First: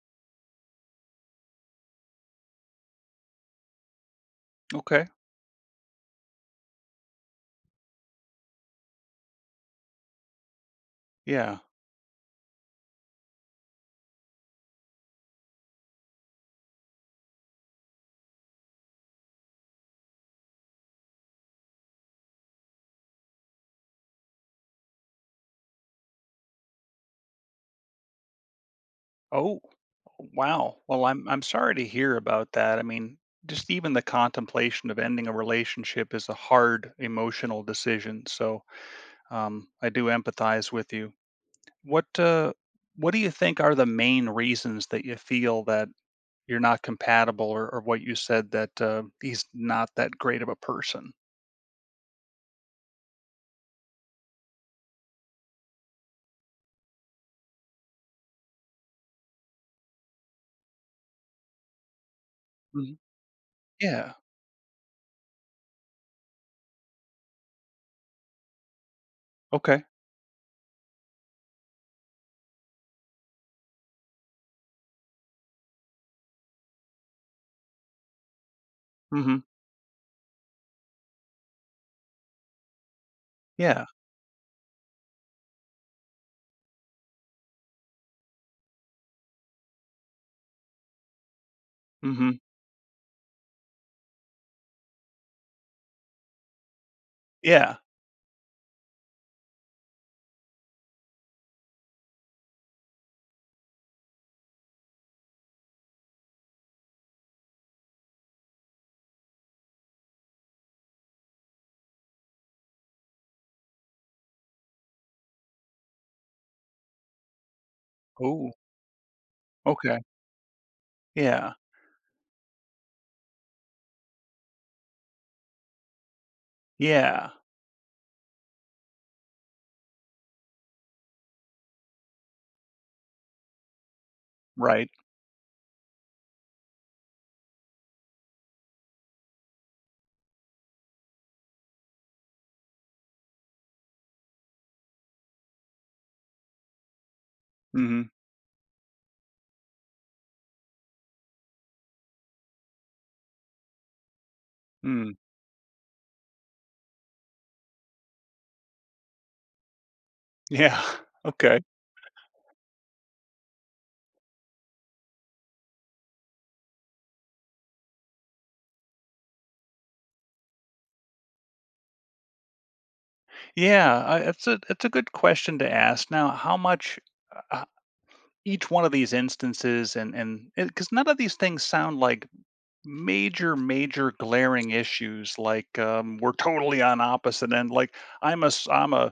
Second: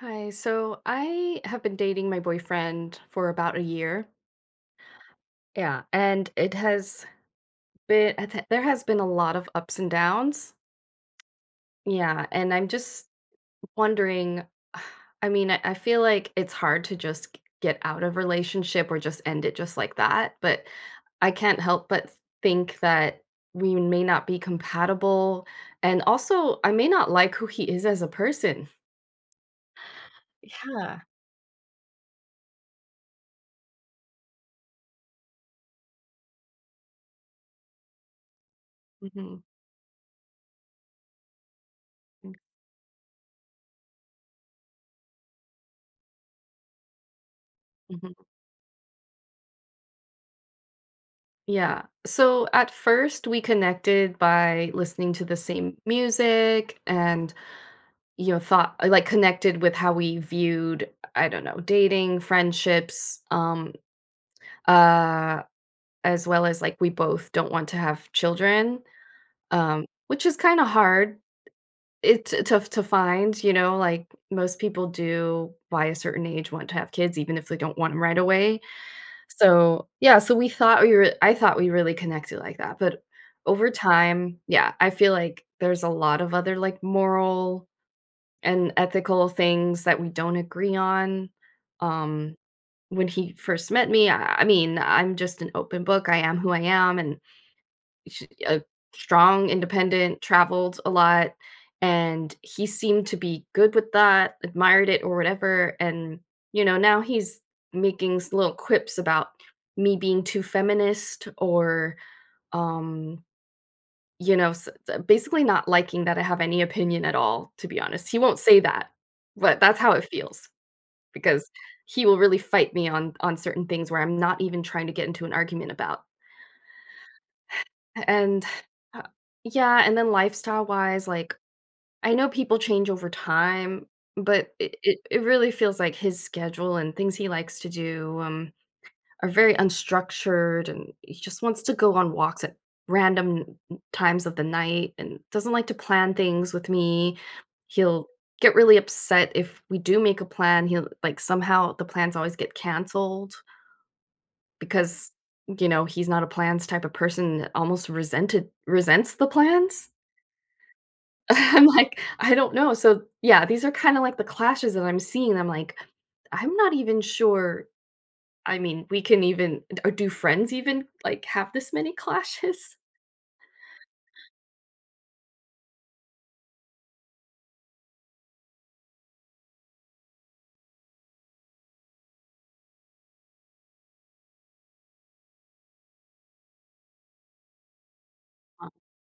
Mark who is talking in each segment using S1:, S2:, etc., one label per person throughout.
S1: Hi, so I have been dating my boyfriend for about a year.
S2: Okay.
S1: Yeah, and it has been, there has been a lot of ups and downs.
S2: Yeah.
S1: Yeah, and I'm just wondering, I mean, I feel like it's hard to just get out of relationship or just end it just like that, but I can't help but think that we may not be compatible. And also, I may not like who he is as a person.
S2: Oh, wow.
S1: Yeah.
S2: Well, I'm sorry to hear about that. I mean, just even the contemplation of ending a relationship is a hard emotional decision. So,
S1: Hmm.
S2: I do empathize with you. What uh, what do you think are the main reasons that you feel that you're not compatible, or what you said that he's not that great of a person?
S1: Yeah. So at first we connected by listening to the same music and you know thought like connected with how we viewed I don't know, dating,
S2: Mhm.
S1: friendships,
S2: Yeah.
S1: uh as well as like we both don't want to have children,
S2: Okay.
S1: which is kind of hard it to find, you know, like most people do by a certain age want to have kids even if they don't want them right away.
S2: Mm-hmm.
S1: So, yeah, so we thought we were I thought we really connected like that, but over
S2: Yeah.
S1: time, yeah, I feel like there's a lot of other, like, moral and ethical things that we don't agree on.
S2: Mm-hmm.
S1: Um, when he first met me, I mean, I'm just an open book, I am who I am, and
S2: Yeah.
S1: sh strong, independent, traveled a lot, and he seemed to be good with that, admired it or whatever, and, you know, now he's making s little quips about me being too feminist or, um, you know, s basically not liking that I have any opinion at all, to be honest. He won't
S2: Oh.
S1: say that, but that's how
S2: Okay.
S1: it feels because
S2: Yeah.
S1: he will really fight me on certain things where I'm not even trying to get into an argument about.
S2: Yeah.
S1: And, uh, yeah, and then lifestyle-wise, like, I know people change over time, but it
S2: Right.
S1: it it really feels like his schedule and things he likes to do, are very unstructured, and he just wants to go on walks at random times of the night and doesn't like to plan things with me.
S2: Mm-hmm.
S1: He'll get really upset if we do make a plan, he'll like, somehow the plans always get canceled because,
S2: Mm,
S1: you know, he's not a plans type of person that almost resented resents the plans.
S2: yeah. Okay.
S1: I'm like, I don't know. So yeah, these are kind of like the clashes that I'm seeing. I'm like, I'm not even sure. I mean, we can even or do friends even like have this many clashes?
S2: Yeah, I it's a good question to ask. Now, how much uh, each one of these instances and because none of these things sound like major, major glaring issues like we're totally on opposite end. Like
S1: Uh,
S2: I'm a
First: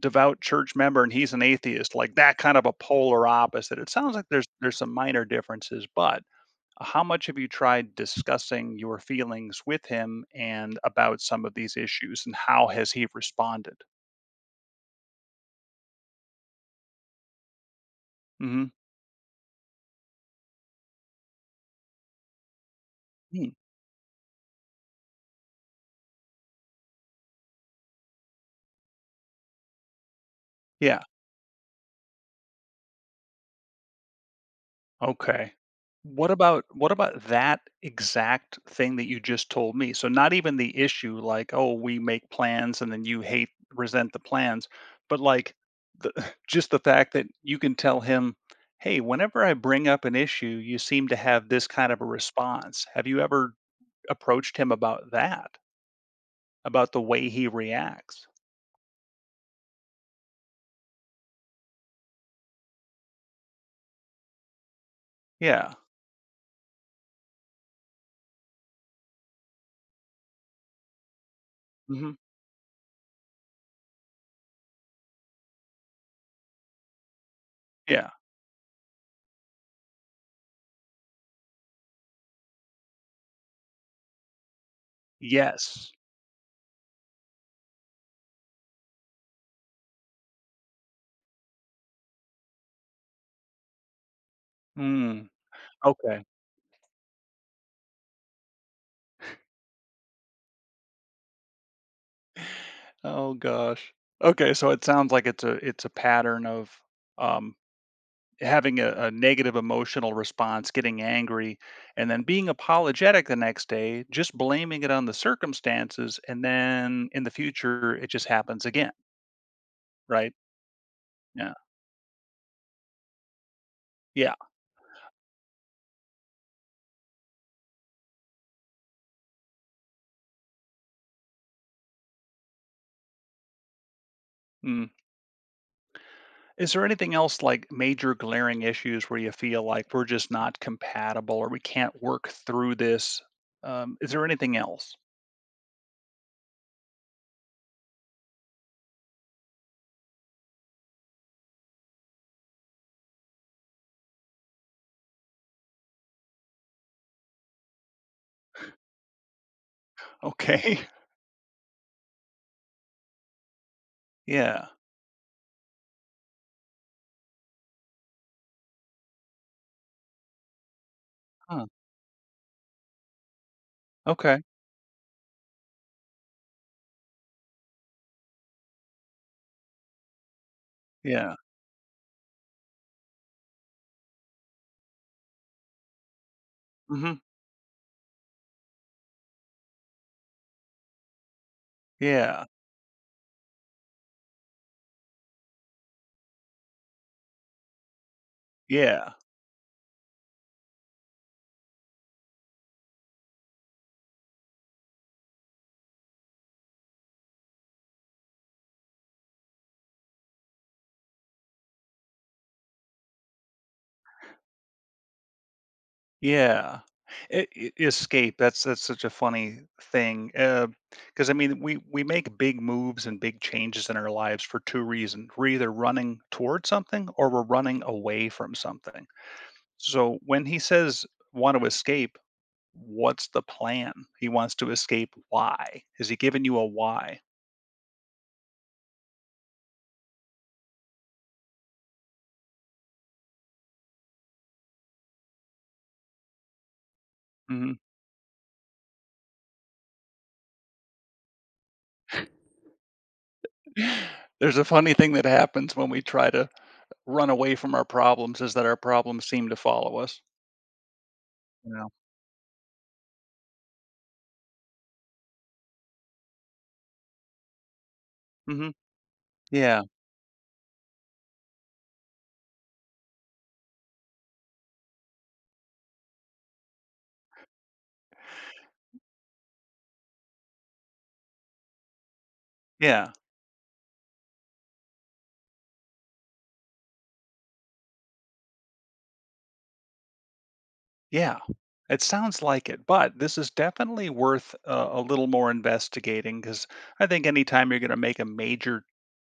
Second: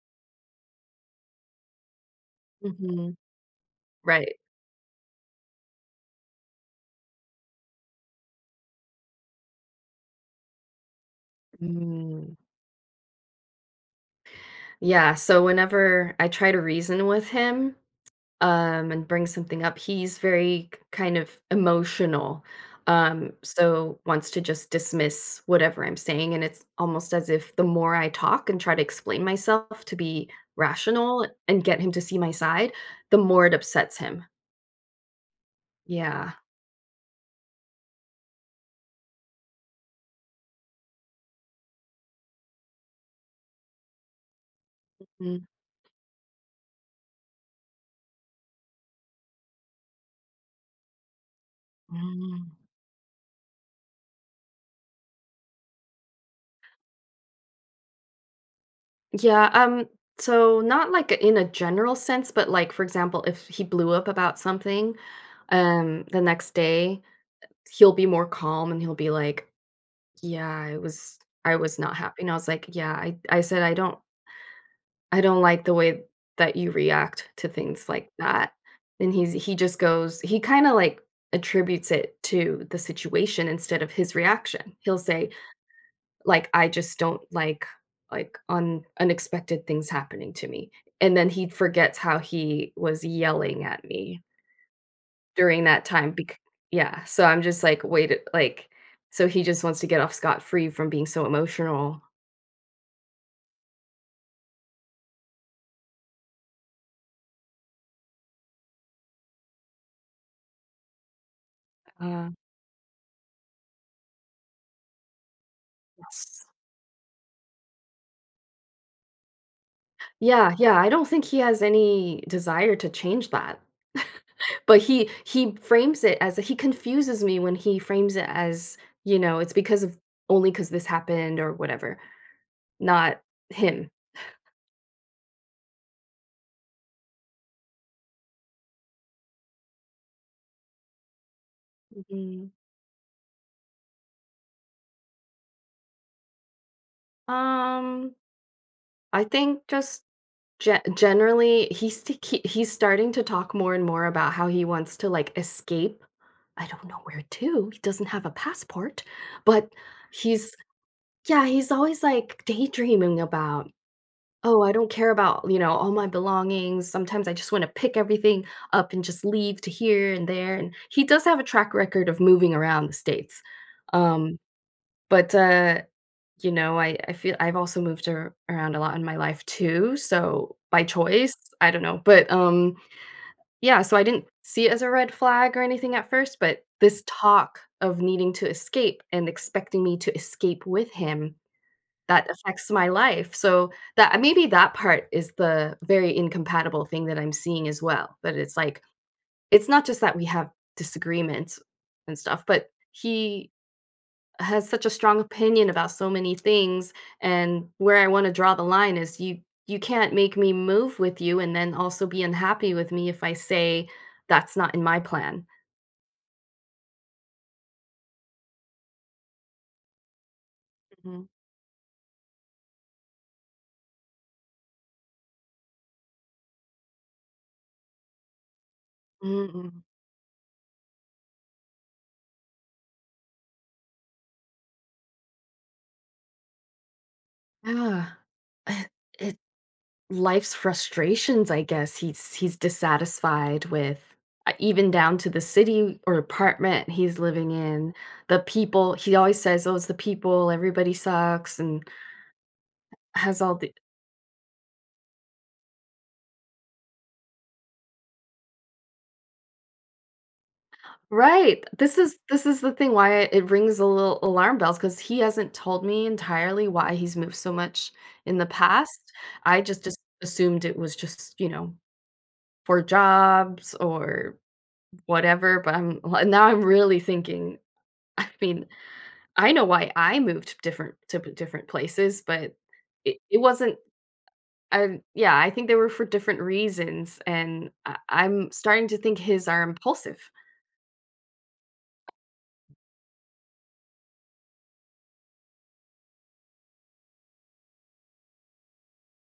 S2: devout church member and he's an atheist. Like that kind of a
S1: mhm.
S2: polar opposite. It sounds like
S1: Right.
S2: there's some minor differences, but how much have you tried discussing your feelings with him and about some of these issues, and
S1: Mm.
S2: how has he responded?
S1: Yeah. So whenever I try to reason with him,
S2: Mhm.
S1: and brings something up, he's very kind of emotional.
S2: Hmm.
S1: So wants to just dismiss whatever I'm saying. And it's almost as if the more I talk and try to explain myself to be
S2: Yeah.
S1: rational and get him to see my side, the more it upsets him.
S2: Okay. What
S1: Yeah.
S2: about what about that exact thing that you just told me? So not even the issue like, "Oh, we make plans and then you hate resent the plans," but
S1: Mm.
S2: like the just the fact that you can tell him, "Hey, whenever I bring up an issue, you seem to have this kind of a
S1: Mm.
S2: response." Have you ever approached him about that? About the way he reacts.
S1: Yeah, so not like in a general sense, but like for example, if he blew up about something,
S2: Yeah.
S1: the next day he'll be more calm and he'll be like, "Yeah, I was not
S2: Mhm.
S1: happy," and I was like, "Yeah," I said, I don't like the way that you react to things like
S2: Yeah.
S1: that," and he's he just goes he kinda, like, attributes it to the situation instead of his reaction. He'll say,
S2: Yes.
S1: like, "I just don't like, un unexpected things happening to me," and then he forgets how he was yelling at me
S2: Mm.
S1: during that time
S2: Okay.
S1: bec yeah, so I'm just like, "Wait," like so he just wants to get off scot-free from being so emotional.
S2: Oh gosh. Okay, so it sounds like it's a pattern of, um, having a negative emotional response, getting angry, and then
S1: Uh,
S2: being apologetic the next day, just blaming it on the circumstances, and
S1: it's
S2: then in the future, it just happens again, right?
S1: yeah, I don't think he
S2: Yeah.
S1: has any desire to change that.
S2: Yeah.
S1: But he frames it as he confuses me when he frames it as, you know, it's because of only because this happened or whatever, not him.
S2: Mm. Is there anything else like major glaring issues where you feel like we're just not compatible or we can't work
S1: Mhm.
S2: through this? Is there anything else?
S1: Um, I think just ge generally he's t he he's starting to talk more and more about how he wants to, like, escape. I don't know where to, he doesn't have a passport, but he's
S2: Okay.
S1: Yeah, he's always, like, daydreaming about, "Oh,
S2: Yeah.
S1: I don't care about, you know, all my belongings. Sometimes I just wanna pick everything up and just leave to here and there," and he does have a
S2: Huh.
S1: track record of moving around the States. Um,
S2: Okay.
S1: but, uh, you know, I feel I've also moved ar around a lot in my life too, so by
S2: Yeah.
S1: choice, I don't know, but, yeah, so I didn't see it as a red flag or anything at first, but this
S2: Hmm.
S1: talk of needing to escape and expecting me to escape with him that
S2: Yeah.
S1: affects my life, so that maybe that part is the very incompatible thing that I'm seeing as well, that it's like
S2: Yeah.
S1: it's not just that we have disagreements and stuff, but he has such a strong opinion about so many things, and where I wanna draw the line is you can't make me move with you and then also be unhappy with me if I say, "That's not in my plan."
S2: Yeah. Escape. That's such a funny thing.
S1: Mhm.
S2: Because I mean, we make big moves and big changes in our lives for two reasons. We're either running toward something or we're running away from something.
S1: Mm.
S2: So when he says want to escape, what's the plan? He wants to escape. Why? Has he given you a why?
S1: Mm. Yeah. It, life's frustrations, I guess. He's dissatisfied with even down to the city or apartment he's living
S2: Mhm.
S1: in, the people. He always says, "Oh, it's the people, everybody sucks," and has all the
S2: There's a funny thing that happens when we try to run away from our problems is that our problems seem to follow us,
S1: right.
S2: you know?
S1: This is the thing why it rings a little alarm bells because he hasn't told me entirely why he's moved so much in the
S2: Mhm.
S1: past. I
S2: Yeah,
S1: just as assumed it was just, you know, for jobs or whatever, but I'm now I'm really thinking, I mean, I know why I moved different to p different places, but
S2: yeah,
S1: it wasn't yeah, I think they were for different reasons, and I'm starting to think his are impulsive.
S2: yeah. It sounds like it, but this is definitely worth a little more investigating because I think anytime you're gonna make a major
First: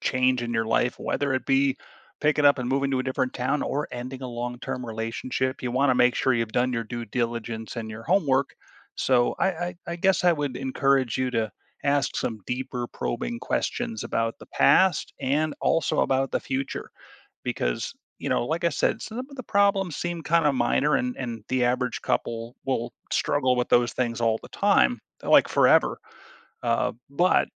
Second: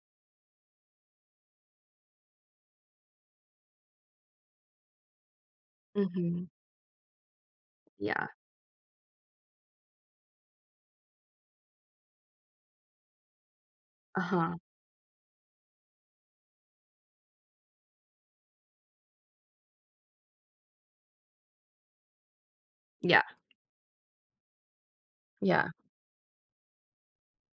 S2: change in your life, whether it be picking up and moving to a different town or ending a long term relationship. You want to make sure
S1: Mhm.
S2: you've done your due diligence and your
S1: Yeah.
S2: homework. So I guess I would encourage you to ask some deeper probing questions about the
S1: Uh-huh.
S2: past and also about the future because you know like I said some of the problems seem kind of minor and the average couple will
S1: Yeah.
S2: struggle with those things all the time like
S1: Yeah.
S2: forever, but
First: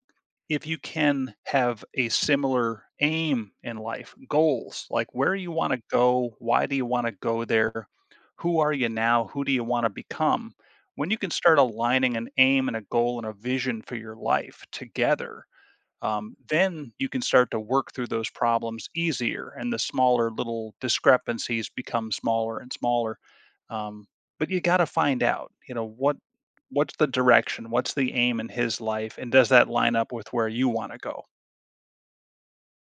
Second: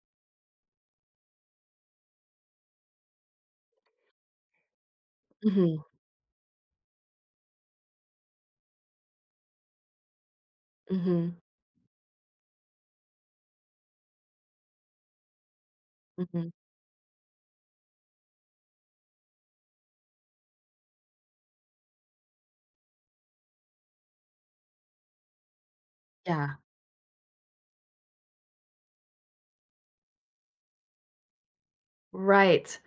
S2: if you can have a similar aim in life, goals, like where you want to
S1: Mhm.
S2: go, why do you want to go there, who are you now, who do you want to become? When you can
S1: Mhm.
S2: start aligning an aim and a goal and a vision for your life together,
S1: Mhm.
S2: then you can start to work through those problems easier and the smaller little discrepancies become smaller and smaller. um, but you got to find out you know what
S1: Yeah.
S2: what's the direction what's the aim in his life and does that line up with where you want to go?
S1: Right.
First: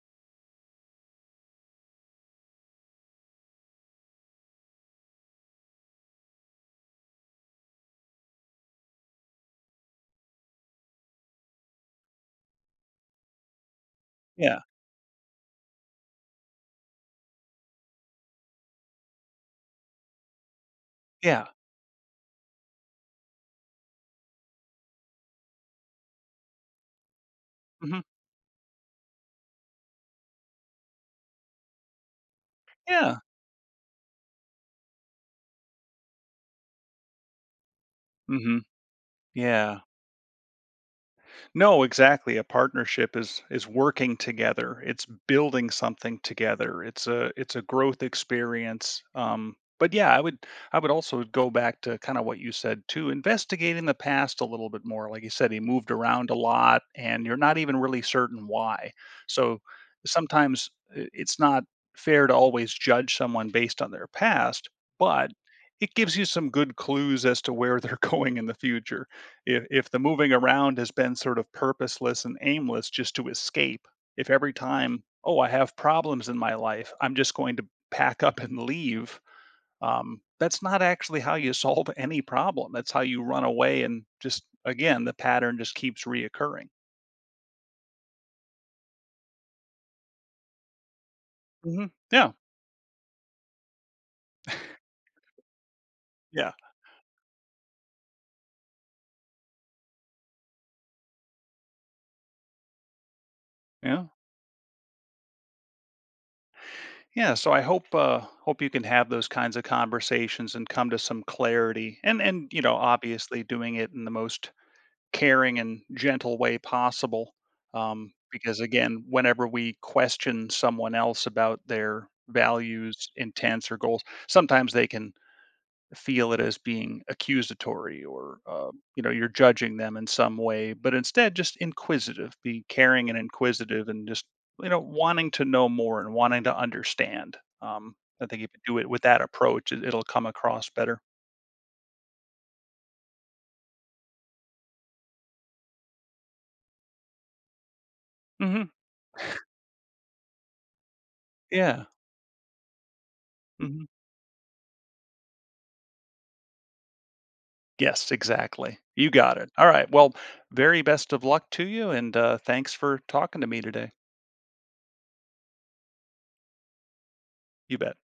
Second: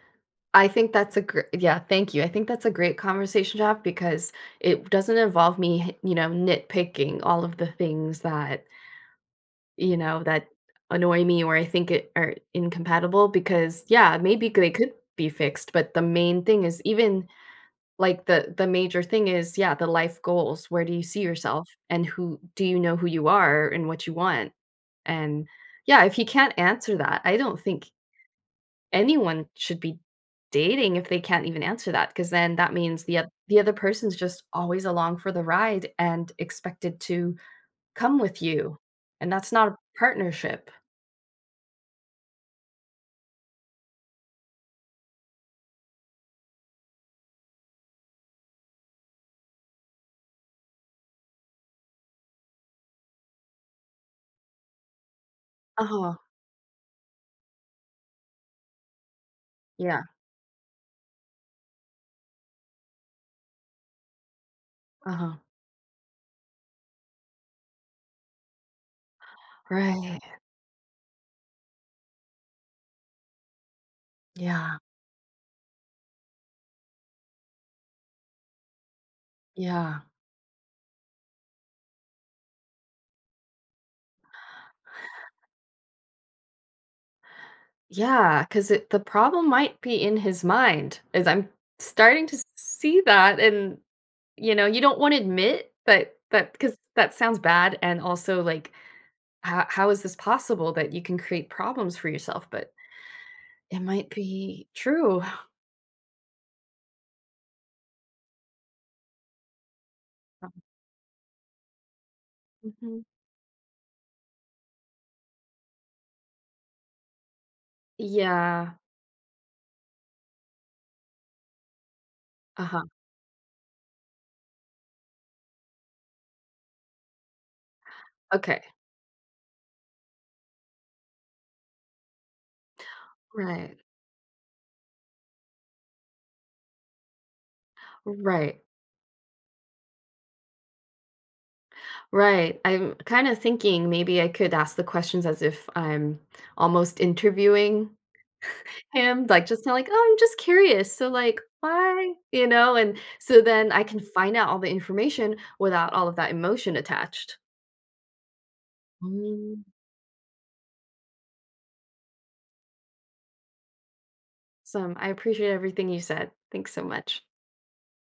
S1: I think that's a great. Yeah, thank you. I think that's a great conversation to have because it doesn't involve me, you know, nitpicking all of the things that you know, that annoy me or I think it are incompatible because, yeah, maybe
S2: Yeah.
S1: they could be fixed, but the main thing is even like the major thing is, yeah, the life goals. Where do you see
S2: Yeah.
S1: yourself and who do you know who you are and what you want? And yeah, if you can't answer that, I don't think
S2: Hmm.
S1: anyone should be dating if they can't even answer that because then that means
S2: Yeah.
S1: the other person's just always along for the ride and expected to come with
S2: Hmm.
S1: you. And that's not a
S2: Yeah.
S1: partnership.
S2: No, exactly. A partnership is working together. It's building something together. It's a growth experience. But yeah, I would also go back to kind of what you said too, investigating the past a little bit more. Like you said, he moved
S1: Uh-huh.
S2: around a lot, and you're not even really certain why. So
S1: Yeah,
S2: sometimes it's not fair to always judge someone based on their past, but
S1: uh-huh,
S2: it gives you some good clues as to where they're going in the future. If the
S1: right,
S2: moving around has been sort of purposeless and aimless just to escape, if every
S1: yeah,
S2: time, "Oh, I have problems in my life, I'm just going to pack up and leave,"
S1: yeah.
S2: that's not actually how you solve any problem. That's how you run away and just again, the pattern just keeps reoccurring.
S1: Yeah. Because the problem might be in his mind, as I'm
S2: Mhm.
S1: starting
S2: Yeah,
S1: to see that and, you know, you don't wanna admit
S2: yeah,
S1: that because that sounds bad and also, like, how is this possible that you can create problems for yourself, but it
S2: yeah.
S1: might be true.
S2: Yeah, so I hope, hope you can have those kinds of conversations and come to some clarity and, you know,
S1: Mhm.
S2: obviously doing it in the most caring and gentle way possible. Because
S1: Yeah,
S2: again, whenever we question someone else about their
S1: uh-huh,
S2: values, intents, or goals, sometimes they can feel it as being accusatory or
S1: okay,
S2: you know you're judging them in some way. But instead, just inquisitive, be caring and
S1: right,
S2: inquisitive, and just you know wanting to know more and wanting to understand. I think if you
S1: right,
S2: do it with that approach, it'll come across better.
S1: right, I'm kinda thinking maybe I could ask the questions as if I'm almost interviewing
S2: Hmm.
S1: him, like, just kinda like, "Oh, I'm just curious, so, like,
S2: Yeah.
S1: why," you know, and so then I can find out all the information without all of that emotion attached.
S2: Yes, exactly. You got it.
S1: Mm.
S2: All right. Well, very best of luck to you, and thanks for talking to me today.
S1: Awesome, I appreciate everything you said. Thanks so much.
S2: You bet.